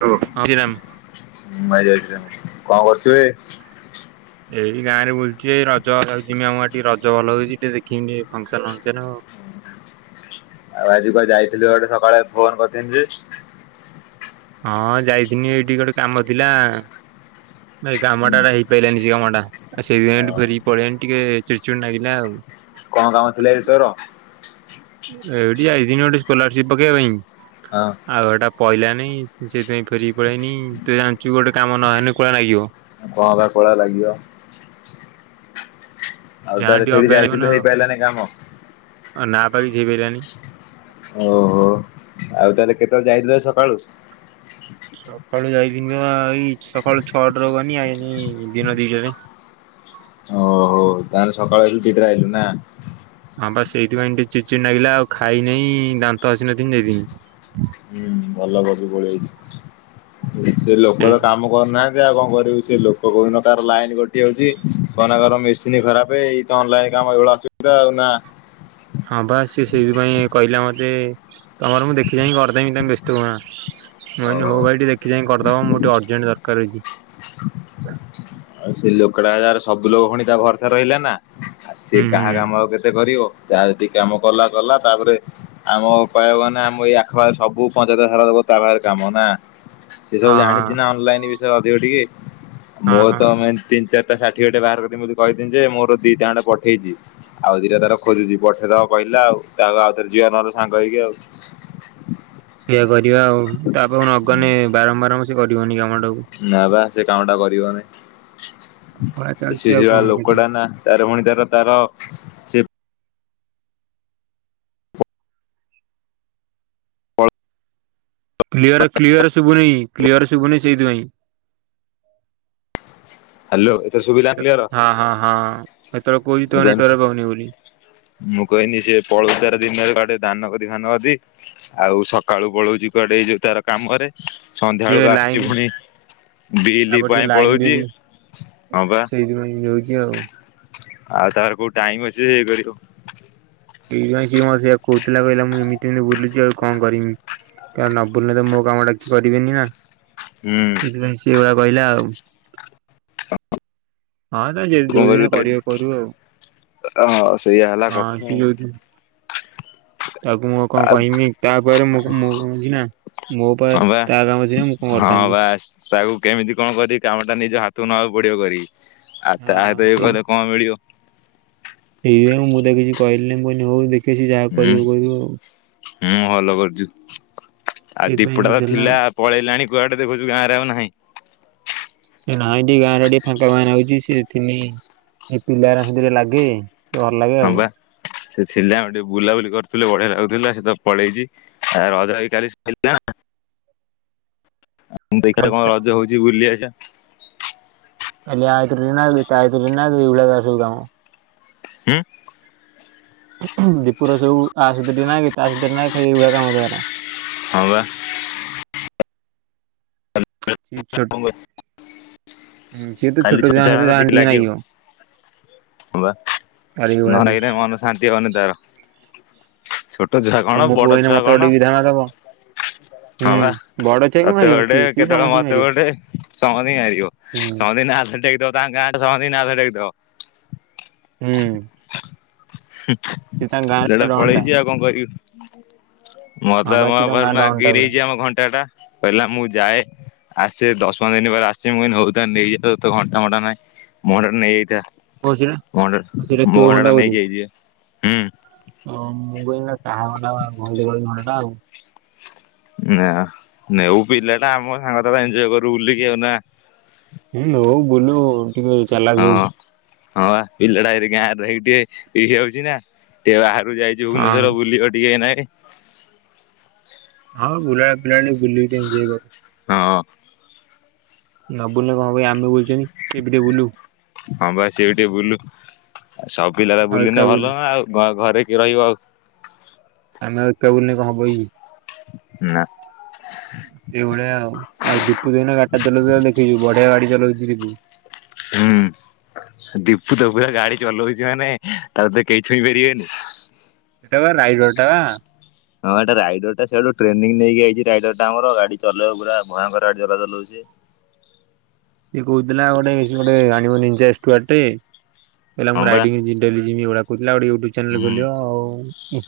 ହଜିରାମ [unintelligible] କଣ କରୁଛୁ? [unintelligible] ଏଇ ଗାଁରେ ବୁଲୁଛି ଏଇ ରଜ ଯାଉଛି ଜିମି ଆମ ଆଡେ ରଜ ଭଲ ହଉଛି ଟିକେ ଦେଖିମି ଟ ଫଙ୍କ ସନ ଫଙ୍କସନ ଆଉ ଆଉ ଆଜି କ ଯାଇଥିଲୁ ଗୋଟେ ସକାଳେ ଫୋନ କରିଥିଲି ଯେ ହଁ ଯାଇଥିନି ଏଇଠି ଗୋଟେ କାମ ଥିଲା। କାମ ହୁଁ ଟାଟା ହେଇ ପାରିଲାନି। [inaudible] ସେଇଦିନଠୁଁ ଫେରିକି ପଳେଇଆଣି ଟିକେ ଚିଡ଼ ଚିଡ଼ ଲାଗିଲା ଆଉ। କଣ କାମ ଥିଲେ ଯେ ତୋର? ଏଇଠି ଯାଈଥିନି ଦିନି ଗୋଟେ ସ୍କଲାରସିପ ପକେଇବା ପାଇଁ। ହଁ ଆଉ ଗୋଟା ପଇଲାନି ସେଥିପାଇଁ ଫେରିକି ପଳେଇଆଇନି ତୁ ଜାଣିଛୁ ଗୋଟେ କାମ ନହେଲେ କୋଉଳା ନାଗିବ। କହଁବା କଉଳା ଲାଗିବ। ଆଉ ଯାହାହେଲେ ତାହେଲେ ଟିକେ ସେଇଠି ଅବାଗିଆ ଲାଗିବ ନା ଯାଇଥିଲୁ ହେଇପାରିଲାନି କାମ? ନା ପା କିଛି ହେଇପାରିଲାନି। ଓହୋ ଆଉ ତାହେଲେ କେତେବେଳେ ଯାଇଥିଲ ଆଜି ସକାଳୁ ସକାଳୁ ଯାଇିନି ବା ଏଇ ସକାଳୁ ଛଅଟା ରୁ ଗନି ଆଇନି ଦିନ ଦିଇଟାରେ ହଉ ତାହେଲେ ସକାଳୁ ହେଲୁ ଦିଇଟା ଆଇିଲୁ ନା? ହଁ ବା ସେଇଥିପାଇଁ ଟିକେ ଚିଡି ଚିଡ଼ି ନାଗିଲା ଆଉ ଖାଇନହିଁ ଦାନ୍ତ ଘସିନଥିନି ଯାଇଥିନି। ହୁଁ ଭଲ କରିଚୁ ପଳେଇ ଆଇଚୁ। ସେ ଲୋକର ସେଇ କାମ କରୁନାହାନ୍ତି। ଆଉ କଣ କରିବୁ ସେ ଲୋକ କହୁନ ତାର ଲାଇନ କଟି ଯାଉଛି କନା କ ମେସିନ ଖରାପ ଏଇତ ଅନଲାଇନ କାମ ଏଇଳି ଅସୁବିଧା ଆଉ ନା ହଁ ବା ସେ ସେଇଥିପାଇଁ କହିଲା ମତେ ତମର ମୁ ଦେଖି ଦେମି କରିଦେମି ତମେ ବ୍ୟସ୍ତ ହୁଅନା। ମୁଁ କହିନି ଓହୋ ହୋଇ ଭାଇ ଟିକେ ଦେଖ କି ଯାଇ କରିଦବ ମୁଁ ଟିକେ ଅର୍ଜେଣ୍ଟ ଦରକାର ଅଛି। ଆଉ ସେ ଲୋକଡା ଯାାର ସବୁ ଲୋକ ଫଣି ତା ଭରସା ରହିଲା ନା। ଆଉ ସିଏ ହୁଁ କାହା ହୁଁ କାମ ଆଉ କେତେ କରିବ? ଯାହା ଟିକେ କାମ କଲା କଲା ତାପରେ ଆମ କହିବାକୁ ଗାନେ ଆମ ଏଇ ଆଖପଖରେ ସବୁ ପଞ୍ଚାୟତ ସାରା ଦେବ ତା ପାଖରେ କାମ ନା? ସେ ସବୁ ହଁ ହଁ ଜାଣିଛି ନା ଅନଲାଇନ ବି ସୋ ଅଧିକ ଟିକେ ହଁ ମୋର ହଁ ତମେ ତିନ ଚାର ଷାଠିଏଟେ ବାହାର [unintelligible] କହିଛି ଯେ ମୋର ଦିଟା ଖଣ୍ଡେ ପଠେଇଛି ଆଉ ଦିଟା ତାର ଖୋଜୁଛି ପଠେଇଦବା କହିଲା ଆଉ ତାକୁ ଆଉ ଥରେ ଯିବା ନହେଲେ ସାଙ୍ଗ ହେଇକି ଆଉ। ସେଇଆ କରିବା ଆଉ ତାପରେ ନଗନେ ବାରମ୍ବାର ଆମ ସେ କରିବନି କାମ। ନା ବା ସେ କାମ ଟା କରିବନି ଏଭଳିଆ ଚାଲିଛି ସେ ଯ ଆଉ କଣ ପ୍ରକାର କରିବି ଲୋକଟା ନା ତାର ପୁଣି ତାର ତାର ସେ କ୍ଲିୟର କ୍ଲିୟର ଶୁଭୁନି କ୍ଲିୟର ଶୁଭୁନି ସେଇଥିପାଇଁ। ହାଲୋ। ଶୁଭିଲା କ୍ଲିୟର ହଁ ହଁ ହଁ ସେତେବେଳେ କହୁଛି [inaudible] ତୋ ମୁଁ କ ନେଟୱାର୍କ ପାଉନି ବୋଲି। ମୁଁ କଇନି ଯେ ପଳ ତାର ଦିନ [inaudible] ଦାନ କରି ଧାନ ଅଛି ଆଉ ସକାଳୁ ପଳଉଛି କୁଆଡେ ଯୋଉ ତାର କାମ ରେ। ସିଏ ସନ୍ଧ୍ୟାବେଳକୁ ଆସୁଛି ଲାଇନ ପୁଣି ବିଲି ତାପରେ ସେ ପାଇଁ ଲାଇନ ବି ପଳଉଛି। ହଁ ବା ସେଇଥିପାଇଁ ଆଉ ହଉଛି ଆଉ। ତାର କଉଟା? ନାଇଁ [unintelligible] ଏ କାଇଁ ସେ ମୋତେ କହୁଥିଲା କହିଲା ମୁଁ ଏମିତି ଏମିତି ବୁଲୁଛି ଆଉ କଣ କରିବି କାରଣ ନ ବୁଲିଲେ ତ ମୋ କାମଟା କିଏ କରିବେନି ନା। ହୁଁ ଏଥିପାଇଁ ସେଇ ଭଲିଆ କହିଲା ଆଉ। [inaudible] ହଁ ତ ଯେ [unintelligible] ଯୋଉ ଦିନ କରିବ କରୁ ଆଉ ହଁ ସେଇୟା ହେଲା ହଁ ସିଏ କଥା ଯୋଉ ଦିନ ତାକୁ ମୁଁ କଣ ଆଉ କହମି ତା ଉପରେ ମୁ ମୁଁ କଣଛି ନା ମୋ ହଁ ବା ତା କାମ ଥିଲେନ ମୁଁ କଣ ହଁ କରିଥାନ୍ତି। ବା ତାକୁ କେମିତି କଣ କରିକି କାମ ଟା ନିଜ ହାତକୁ ନେବାକୁ ପଡିବ କରି। ଆଉ ତା ହଁ ସେଇ [unintelligible] କଣ ମିଳିବ? ସେଇଥିପାଇଁ ମୁଁ ତାକୁ କିଛି କହିଲିନି ମୁଁ କହିଲି ହଉ ଦେ ହୁଁ ହୁଁ ଭଲ କରୁଛୁ ଆଉ ସେଇଥିପାଇଁ ଦୀପୁଟା ତ ଏମିତି ହେଲା ଥିଲା ପଳେଇଲାଣି କୁଆଡେ ଦେଖଉଛୁ ଗାଁ ରେ ଆଉ ନାହିଁ। ସେ ନାଇଁ ଟିକେ ଗାଁରେ ଟିକେ ଫାଙ୍କା ଫାଙ୍କା ନାଗୁଛି ସେ ଥିଲେ ଏ ପିଲାଆରା ସାଥିରେ ଲାଗେ। ଟିକେ ଭଲ ଲାଗେ ହଁ ଆଉ। ବା ସେ ଥିଲା ଆଉ ଟିକେ ବୁଲାବୁଲି କରୁଥିଲେ ବଢିଆ ଲାଗୁଥିଲା ସେ ତ ପଳେଇଛି ଆ ରଜ ବି କାଲି ସରିଲା। ଖାଲି ଦେଖିବା କଣ ତା ରଜ ହଉଛି ବୁଲି ଆ ଚା [unintelligible] ଉ ଦୀପୁର ସବୁ ଆ ସାଥିରେ ଟିକେ ନାଗିବି ତା ସାଥିରେ ନାଗିବି ଏଇଭଳିଆ କାମ ତାର। ହଁ ବା। ଛୋଟ ହଁ ସିଏ ତ ଛୋଟ ଛୁଆ ଙ୍କ ସହିତ ଯାହାନେ ଟିକେ ନାଁଗିବ। ହବା। ନ ସବୁ ନାଗିନେ ମନ ଶାନ୍ତି ହବନି ତାର। ଛୋଟ ଛୁଆ ଆଉ କଣ ମୋ ବଡ ପୁଅ ଏଇନେ ଛୁଆ ମତେ କଣ ଗୋଟେ ବିଧାନ ଦବ ହୁଁ ହଁପା ବଡ ଛୁଆକୁ ତତେ ମାରିବ ଗୋଟେ ସିଏ ସିଏ କେତେବେଳେ ସମସ୍ତଙ୍କୁ ମତେ ମାରିବ ଗୋଟେ ସମୟ ହିଁ ହାରିଯିବ। ହୁଁ ସମସ୍ତଙ୍କୁ ହାତ ଟେକିଦବ ତା ଗାଁ ସମାନେ ନାଁ ଧରିକି ଡାକିଦବ ହୁଁ। ସିଏ ତାଙ୍କ ଗାଁର ପିଲାଟା ଡନ୍ ଟା ପଳେଇଚି ଆଉ କଣ କରିବି। [inaudible] ହଁ ମତେ ବା ସିଏ ତାଙ୍କ ଗାଁ ମୋପାଖରେ ଡନ୍ ମାଗି ଟା ପୁରା ନେଇଛି ଆମ ଘଣ୍ଟା ଟା। କହିଲା ମୁଁ ଯାଏ ଆସେ ଦଶ ପନ୍ଦର ଦିନ ପରେ ଆସି ମୁ କହିଲି ହୋଉ ତାହାଲେ ନେଇଯାଏ ତତେ ଘଣ୍ଟା ଘଣ୍ଟା ପାଇଁ ଘଣ୍ଟା ମୋ ଓ ସେଟା ସେଟା ଘଣ୍ଟା ଟା ନେଇକି ଯାଇଚିପା ହୁଁ। ହ ମୁଁ କହିଲି ନା କାହା ଘଣ୍ଡାଟା ଭଲ ଦେଖାଯାଉଚି ଘଣ୍ଡଟା ଆଉ। ନା ନେଉ ପିଲା ଟା ଆମ ସାଙ୍ଗଟା ଏନଜୟ କରୁ ବୁଲିକି ଆଉ ନା। ହୁଁ ନଉ ବୁଲୁ। ହୁଁ ଚାଲାକ ହଉ। ହଁ ହଁ ପା ପିଲାଟା ଏଇଠି ଗାଁରେ ରହିକି ଟିକେ ଇଏ ହଉଛି ନା ଟିକେ ବାହାରକୁ ତୁ ଯାଇଚୁ ହଁ ଭୁବନେଶ୍ୱର ବୁଲିବ ଟିକେ ଏଇନାକେ ଏ ହଁ ବୁଲା ପିଲାଟି ବୁଲିକି ଟିକେ ଏନଜୟ କରୁ। ହଁ ନ ବୁଲିଲେ କଣ ହବକି ଆମେ ବୁଲୁଚନ୍ତି ସେ ବି ଟିକେ ବୁଲୁ। ହଁ ବା ସେ ଟିକେ ବୁଲୁ। ଆଉ ସବୁ ପିଲାରା ଆମେ ଆଉ ଏକା ବୁଲିନେ ବୁଲୁ ଭଲ ନା ଆଉ ଘ ଘରେ କିିଏ ରହିବ ଆଉ? ଆମେ ଆଉ ଏତେ ବୁଲିଲେ କଣ ହବକି? ନାଁ। ଏଇଭଳିଆ ଆଉ, ଆଉ ଦୀପୁ ଜେନା ଗାଡିଟା ଚଳେଇଥିଲାବେଳେ ଦେଖିଛି ବଢିଆ ଗାଡି ଚଲଉଛି ଦୀପୁ। ହୁଁ ଦୀପୁ ତ ପୁରା ଗାଡି ଚଲଉଛି ମାନେ ତାକୁ ତ କେହି ଛୁଇଁ ପାରିବେନି। ହେଟା ପା ରାଇଡରଟା ହଁ ଏଟା ରାଇଡରଟା ସିଆଡୁ ଟ୍ରେନିଂ ନେଇକି ଆଇଛି ରାଇଡରଟା ଆମର ଗାଡି ଚଲେଇବ ପୁରା ଭୟଙ୍କର ଗାଡି ଚଲା ଚଲାଉଛି। ସେଏ କହୁଥିଲା ଗୋଟେ ସେ ଗୋଟେ ଆଣିବ [unintelligible] ଟେ। କହିଲା ହଁ ମୁଁ ବା ରାଇଡିଙ୍ଗ୍ ଯିବି ଡେଲି। [unintelligible] ଚ୍ୟାନେଲ ହୁଁ, ଖୋଲିବ ଆଉ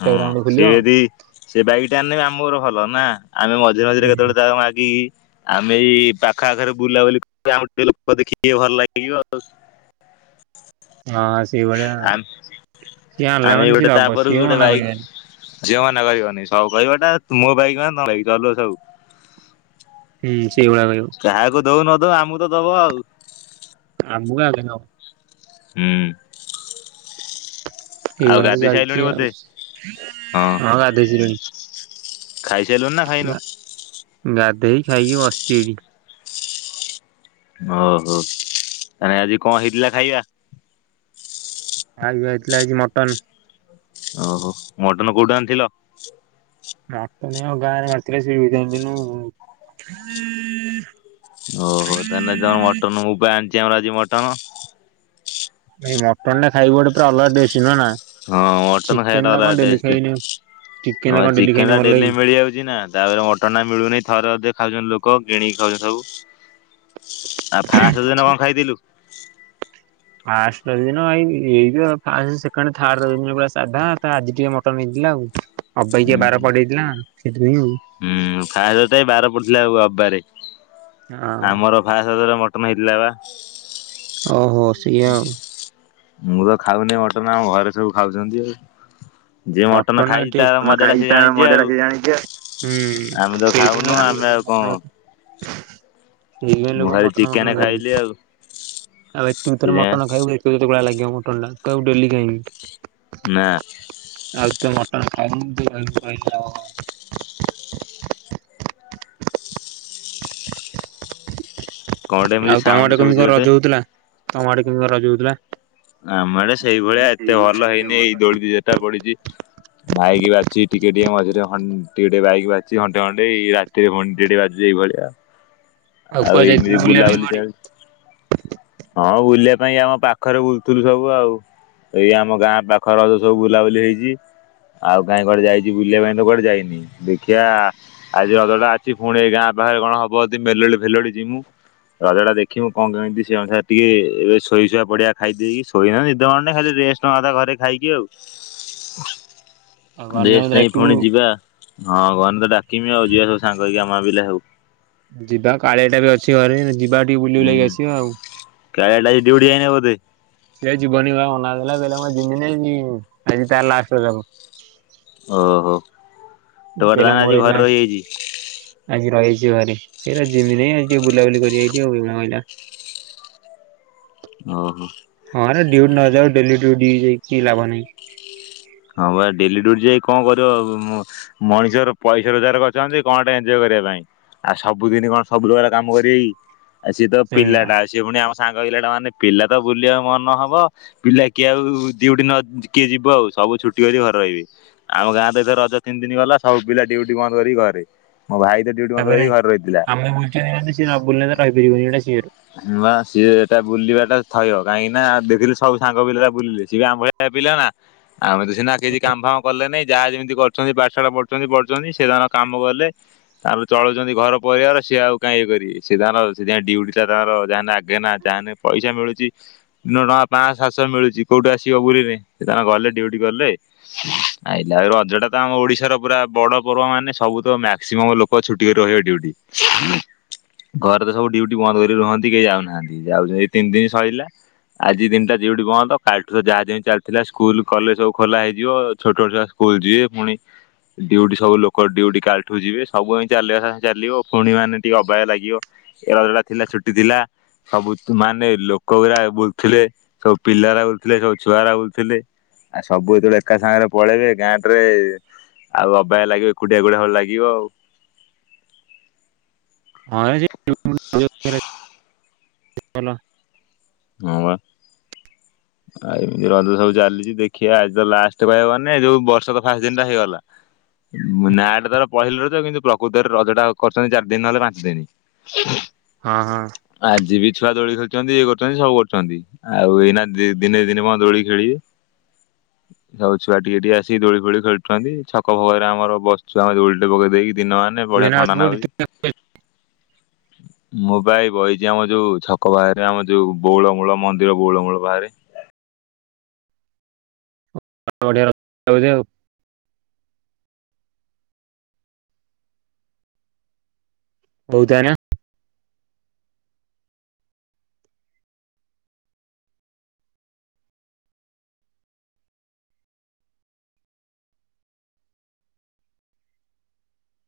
ହୁଁ ଗୋଟେ ସେ ଖୋଲିବ। ହଁ ଯଦି ସେ ବାଇକଟା ଆନିଲେ ବି ଆ ମୋର ଭଲ ନା? ଆମେ ମଝିରେ ମଝିରେ କେତେବେଳେ ତାକୁ ମାଗିକି ଆମେ ଏଇ ପାଖଆଖରେ ବୁଲାବୁଲି କରିବା ଆମକୁ ଟିକେ ଲୋକ ଦେଖିକି ଭଲ ଲାଗିବ ଆଉ। ହଁ ସେଇଭଳିଆ, ସିଏ ଆଣିଲା ଆମେ ମାନେ ସିଏ ଦବ ସିଏ ମନା କରିବନି। ଝିଅମାନେ କହିବନି ସବୁ କହିବ ଏଇଟା ମୋ ବାଇକ ମାନେ ତମ ବାଇକ୍ ଚଲଉଚ ସବୁ। କି ସେଇଭଳିଆ ରହିବ। କାହାକୁ ଦଉ ନ ଦଉ ଆମକୁ ତ ଦବ ଆଉ। ଆମକୁ ଆଗେ ନବ। ହୁଁ। ଆଉ ଏଇଭଳିଆ ତ ଗାଧେଇ ସାଇଲୁଣି ଚାଲିଚି ଆଉ। ବୋଧେ ହଁ ଗାଧେଇ ସାଇଲିଣି। ଖାଇସାଇଲୁଣି ନା ଖାଇନୁ? ଗାଧେଇ ଖାଇକି ବସିଛି ଏଇଠି। ଓହୋ ତାନେ ଆଜି କଣ ହେଇଥିଲା ଖାଇବା? ଆଜି ବା ହେଇଥିଲା ଆଜି ମଟନ୍। ଓହୋ ମଟନ କୋଉଠୁ ଆଣିଥିଲ। ମଟନ୍ ଏଇ ଆମ ଗାଁରେ ମାରିଥିଲା ସେଠୁ ଘିତି ଆଣିଥିନୁ। ଓହୋ ତାନେ ଜଣ ମଟନ୍ ମୁଁ ବା ଆଣି ଯେ ଆମର ଆଜି ମଟନ। ଏଇ ମଟନ୍ ଟା ଖାଇବୁ ଗୋଟେ ପୂରା ଅଲଗା ଟେଷ୍ଟ। ନୁହଁ ନା ହଁ ମଟନ ଚିକେନ ଖାଇବାଟା ଟା କଣ ଅଲଗା ଡେଲି ଟେଷ୍ଟ୍, ଖାଇନୁ ଚିକେନ ହଁ ଟା କଣ ଡେଲି ଖାଇନୁ ଚିକେନଟା ଭଲ ଡେଲି ଲାଗେ। ମିଳିଯାଉଛି ନା ତାପରେ ମଟନଟା ମିଳୁନି ଥରେ ଅଧେ। ଖାଉଛନ୍ତି ଲୋକ କିଣିକି ଖାଉଛନ୍ତି ସବୁ ଆଉ ଫାଷ୍ଟ ଦିନ କଣ ଖାଇଥିଲୁ। ଫାଷ୍ଟ ରଜ ଦିନ ଏଇ ଏଇତ ଫାର୍ଷ୍ଟ ସେକେଣ୍ଡ ଥାର୍ଡ ରଜ ଦିନ ପୂରା ସାଧା ଆଜି ଟିକେ ମଟନ ହେଇଥିଲା ଆଉ। ହୁଁ ଅବାଗିଆ ବାର ପଡିଯାଇଥିଲା। ସେଥିପାଇଁ ହୁଁ ଖାଇବା ତ ଏ ବାର ପଡିଥିଲା ଆଉ ପାରେ। ଆଉ ହଁ ଆମର ଫାଷ୍ଟ ରଜ ଦିନ ମ ମଟନ୍ ଆଇଲା ବା। ଓହୋ ସେଇଆ ଆଉ। ମୁଁ ତ ଖାଉନି ମଟନ ଆମ ଘରେ ସବୁ ଖାଉଛନ୍ତି ଆଉ। ଯିଏ ମଟନ ମଟନ୍ ଖାଇଛି ଏଠି ତାର [unintelligible] ମଜାଟା ସେ ଖାଇଚି ତା ଜାଣିଛି ଆଉ। ମଜାଟା ସିଏ ଜାଣିଚି ପା। ହୁଁ ଆମେ ତ ଖାଉନୁ ଆମେ ଆଉ କଣ ସେଦିନଅ [unintelligible] ମୁଁ ଖାଲି ଚିକେନ ଖାଇଲି ଆଉ। ଆଉ ଏଠୁ ଥରେ ସେଥିପାଇଁ ମଟନ ଖାଇବୁ ଦେଖିବୁ ତତେ କୋଭଳିଆ ଲାଗିବ। [unintelligible] ମଟନ୍ ଟା କଇବୁ ଡେଲି ଖାଇମି। ନା। ଆଉ ଏତେ ମଟନ୍ ଖାଇବୁନୁ [unintelligible] କଣ ଗୋଟେ ଏମିତି ଆଉ ତମ ସାଉଣ୍ଡ ଆଡେ କେମିତି ଶୁଭୁଛି କଣ ଗୋଟେ ରଜ ହଉଥିଲା। ତମ ଆଡେ କେମିତିକା ରଜ ହୋଉଥିଲା? ଆମଆଡେ ସେଇଭଳିଆ ଏତେ ଭଲ ହେଇନି ଏଇ ଦୋଳିି ଦି ଚାରିଟା ପଡିଛି ମାଇକି ବାଜୁଛି ଟିକେ ଟିକେ ମଝିରେ ହନ୍ ଟିକେ ଟିକେ ବାଇକ୍ ବାଜିଛି ଘଣ୍ଟେ ଘଣ୍ଟେ ଏଇ ରାତିରେ ଘଣ୍ଟିଟି ବାଜୁଛି ଏଇଭଳିଆ। ଆଉ କୁଆଡେ ଯାଇଥିଲୁ ଏମିତି ବୁଲିବା ପାଇଁ ବୁଲାବୁଲି କୁଆଡେ? ଚାଲ୍ ହଁ ବୁଲି ସେ ପାଇଁ ଆମ ପାଖରେ ବୁଲୁଥିଲୁ ସବୁ, ଆଉ ଏଇ ଆମ ଗାଁ ପାଖ ରଜ ସବୁ ବୁଲାବୁଲି ହେଇଛି, ଆଉ କାହିଁ କୁଆଡେ ଯାଇଛି ବୁଲିବା ପାଇଁ ତ କୁଆଡେ ଯାଇନି, ଦେଖିଆ ଆଜି ରଜଟା ଅଛି ପୁଣି ଏ ଗାଁ ପାଖରେ କଣ ହବ ଯଦି ମେଲୋଡି ମେଲୋଡି ଯିମି ମୁଁ ରଜଟା ଦେଖିମୁ କଣ କେମିତି ସେ ଅନୁସାରେ ଟିକେ ଏ ଶୋଇଶୁଆ ପଡିଆ ଖାଇ ଦେଇକି ଶୋଇ [unintelligible] ନିଦ ମାଡୁନି ଖାଲି ରେଷ୍ଟ୍ ନେବା କଥା ଘରେ ଖାଇକି ଆଉ। ଆଉ ମାନ୍ୟଙ୍କୁ ରେଷ୍ଟ୍ ନେଇ ଡାକିବୁ ପୁଣି ଯିବା। ହଁ ଗନେ ତ ଡାକିବି ଆଉ ଯିବା ସବୁ ସାଙ୍ଗ ହେଇକି ଆମ ପିଲା ସବୁ। ଯିବା କାଳିଆଟା ବି ଅଛି ଘରେ [inaudible] ଯିବ୍ ହୁଁ କାଳିଆଟା ଆଜି ‌ଡ୍ୟୁଟି ଯାଇନି ବୋଧେ? ସେ ଆଜି ଯିବନି ପା ମନା କଲା କହିଲା ମୁଁ ଆଜି ଯିମିନିକି ଆଜି ତାର ଲାଷ୍ଟ ଜ [inaudible] ଓହୋଃ ତୋର [unintelligible] କହିଲା ମୋର ଆଜି ଘରେ ରହିଯାଇଛି। ଯିବାନି ଏରା ଯିମିନି ଆଜି ଟିକେ ବୁଲାବୁଲି କରିବି ଏଇଠି [unintelligible] ଓହୋଃ। ହଁରେ ଯୋଉଠି ନ ଯାଉ ଡେଲି ଡ୍ୟୁଟି ଯାଇ କି ଲାଭ ନହିଁ। ହଁ ବା ଡେଲି ଡ୍ୟୁଟି ଯାଇ କଣ କରିବ ମଣିଷର ପଇସା ରୋଜଗାର କରୁଛନ୍ତି କଣ ଗୋଟେ ଏଞଜୟ କରିବା ପାଇଁ, ଆଉ ସବୁଦିନ କଣ ସବୁ ପ୍ରକାର କାମ କରିବେ କି? ଆ ସିଏ ତ ସେଇଆ ପିଲାଟା ସିଏ ପୁଣି ଆମ ସାଙ୍ଗ ପିଲାଟା ମାନେ ପିଲା ତ ବୁଲିବା ମନ ହବ ପିଲା କିଏ ଆଉ ଡ୍ୟୁଟି ନ କିଏ ଯିବ ଆଉ? ସବୁ ଛୁଟି କରିକି ଘରେ ରହିବେ, ଆମ ଗାଁ ତ ଏଥର ରଜ ତିନି ଦିନ ଗଲା ସବୁ ପିଲା ଡ୍ୟୁଟି ବନ୍ଦ କରିକି ଘରେ। ମୋ ଭାଇ ତ ଡ୍ୟୁଟି ତା ବନ୍ଦ ପରେ, କରିକି ଘରେ ରହିଥିଲା। ଆମେ ବୁଲୁଛନ୍ତି ମାନେ ସେ ନ ବୁଲିଲେ ତ ରହି ପାରିବନି ଏଟା ସିଓର୍। ବା ସିଏ ଏଟା ବୁଲିବାଟା ଥୟ କାହିଁକି ନା ଦି ଦିନ ସବୁ ସାଙ୍ଗ ପିଲା ଗୁଡ଼ା ବୁଲିଲେ ସିଏ ବି ଆମ ଭଳିଆ ପିଲ ନା। ଆମେ ତ ସିନା କିଛି କାମ ଫାମ କଲେ ନାଇଁ। ଯାହା ଯେମିତି କରୁଛନ୍ତି ପାଠଶାଢା ପଢୁଛନ୍ତି ପଢୁଛନ୍ତି ସେ ତାଙ୍କ କାମ କଲେ ତାପରେ ଚଳୁଛନ୍ତି ଘର ପରିବାର ସିଏ ଆଉ କାଁ ଇଏ କରିକି ସେ ତାର ସେ ଡ୍ୟୁଟି। ତାଙ୍କର ଯାହ ଆଗେ ନା ଯାେ ପଇସା ମିଳୁଛି ତିନ ଟଙ୍କା ପାଞ୍ଚ ସାତଶହ ମିଳୁଛି କୋଉଠି ଆସିବ ବୁଲିଲେ ସେ ତାଙ୍କେ ଗଲେ ଡିଉଟି କଲେ ଆଇିଲା ଆ ରଜ ଟା ତ ଆମ ଓଡିଶାର ପୁରା ବଡ ପର୍ବ ମାନେ ସବୁ ତ ମାକ୍ସିମମ୍ ଲୋକ ଛୁଟି କରି ରହିବେ ଡୁଟି ଘରେ ତ ସବୁ ଡିଉଟି ବନ୍ଦ କରି ରୁହନ୍ତି କେହି ଯାଉନାହାନ୍ତି ଯାଉ ଏଇ ତିନି ଦିନ ସରିଲା ଆଜି ଦିନଟା ଡ୍ୟୁଟି ବନ୍ଦ କାଲିଠୁ ଯାହା ଯେମିତି ଚାଲିଥିଲା ସ୍କୁଲ କଲେଜ ସବୁ ଖୋଲା ହେଇଯିବ ଛୋଟ ଛୋଟ ଛୁଆ ସ୍କୁଲ ଯିବେ ପୁଣି ଡ୍ୟୁଟି ସବୁ ଲୋକ ଡ୍ୟୁଟି କାଲିଠୁ ଯିବେ ସବୁ ଚାଲଙ୍ଗେ ଚାଲିବ ପୁଣି ମାନେ ଟିକେ ଅବାଗିଆ ଲାଗିବ ଏ ଥିଲା ଛୁଟି ଥିଲା ସବୁ ମାନେ ଲୋକ ଗାଡା ବୁଲୁଥିଲେ ସବୁ ପିଲା ବୁଲୁଥିଲେ ସବୁ ଛୁଆ ଗୁଡ଼ା ବୁଲୁଥିଲେ ଆଉ ସବୁ ଯେତେବେଳେ ଏକା ସାଙ୍ଗରେ ପଳେଇବେ ଗାଁ ରେ ଆଉ ଅବାଗିଆ ଲାଗିବ ଏକୁଟିଆ ଏକୁଟିଆ ଭଳି ଲାଗିବ ଆଉ। ହଁ ଯେ [unintelligible] ଟିକଲ। ହଁ ବା ଆଉ ଏମିତି ରଜ ସବୁ ଚାଲିଛି ଦେଖିବା ଆଜି ତ ଲାଷ୍ଟ କହିବାକୁ ଗଲେ ଯୋଉ ବର୍ଷ ତ ଫାଷ୍ଟ ଦିନ ଟା ହେଇଗଲା ନାଁଟା ତାର ପହିଲି ରଜ କିନ୍ତୁ ପ୍ରକୃତରେ ରଜ ଟା କରୁଛନ୍ତି ଚାରି ଦିନ ନହେଲେ ପାଞ୍ଚ ଦିନ। ହଁ ହଁ। ଛୁଆ ଦୋଳି ଖେଳୁଛନ୍ତି ସବୁ କରୁଛନ୍ତି ଆଉ ଏଇନା ଦିନେ ଦି ଦିନ କଣ ଦୋଳି ଖେଳିବେ ସବୁ ଛୁଆ ଟିକେ ଟିକେ ଆସିକି ଦୋଳି ଫୋଳି ଖେଳୁଛନ୍ତି ଛକ ଫକରେ ଆମର ବସୁ ଆମେ ଦୋଳି ଟେ ପକେଇ ଦେଇକି ଦିନ ମାନେ ତୁ ବଢିଆ ଏଇନା ଥଣ୍ଡା ଲାଗୁଛି ମୁଁ ଭାଇ ବହିଛି ଆମ ଯୋଉ ଛକ ବାହାରେ ଆମ ଯୋଉ ବଉଳମୂଳ ମନ୍ଦିର ବଉଳମୂଳ ବାହାରେ। ଆ [unintelligible] ବହୁତ ଆଣିବା।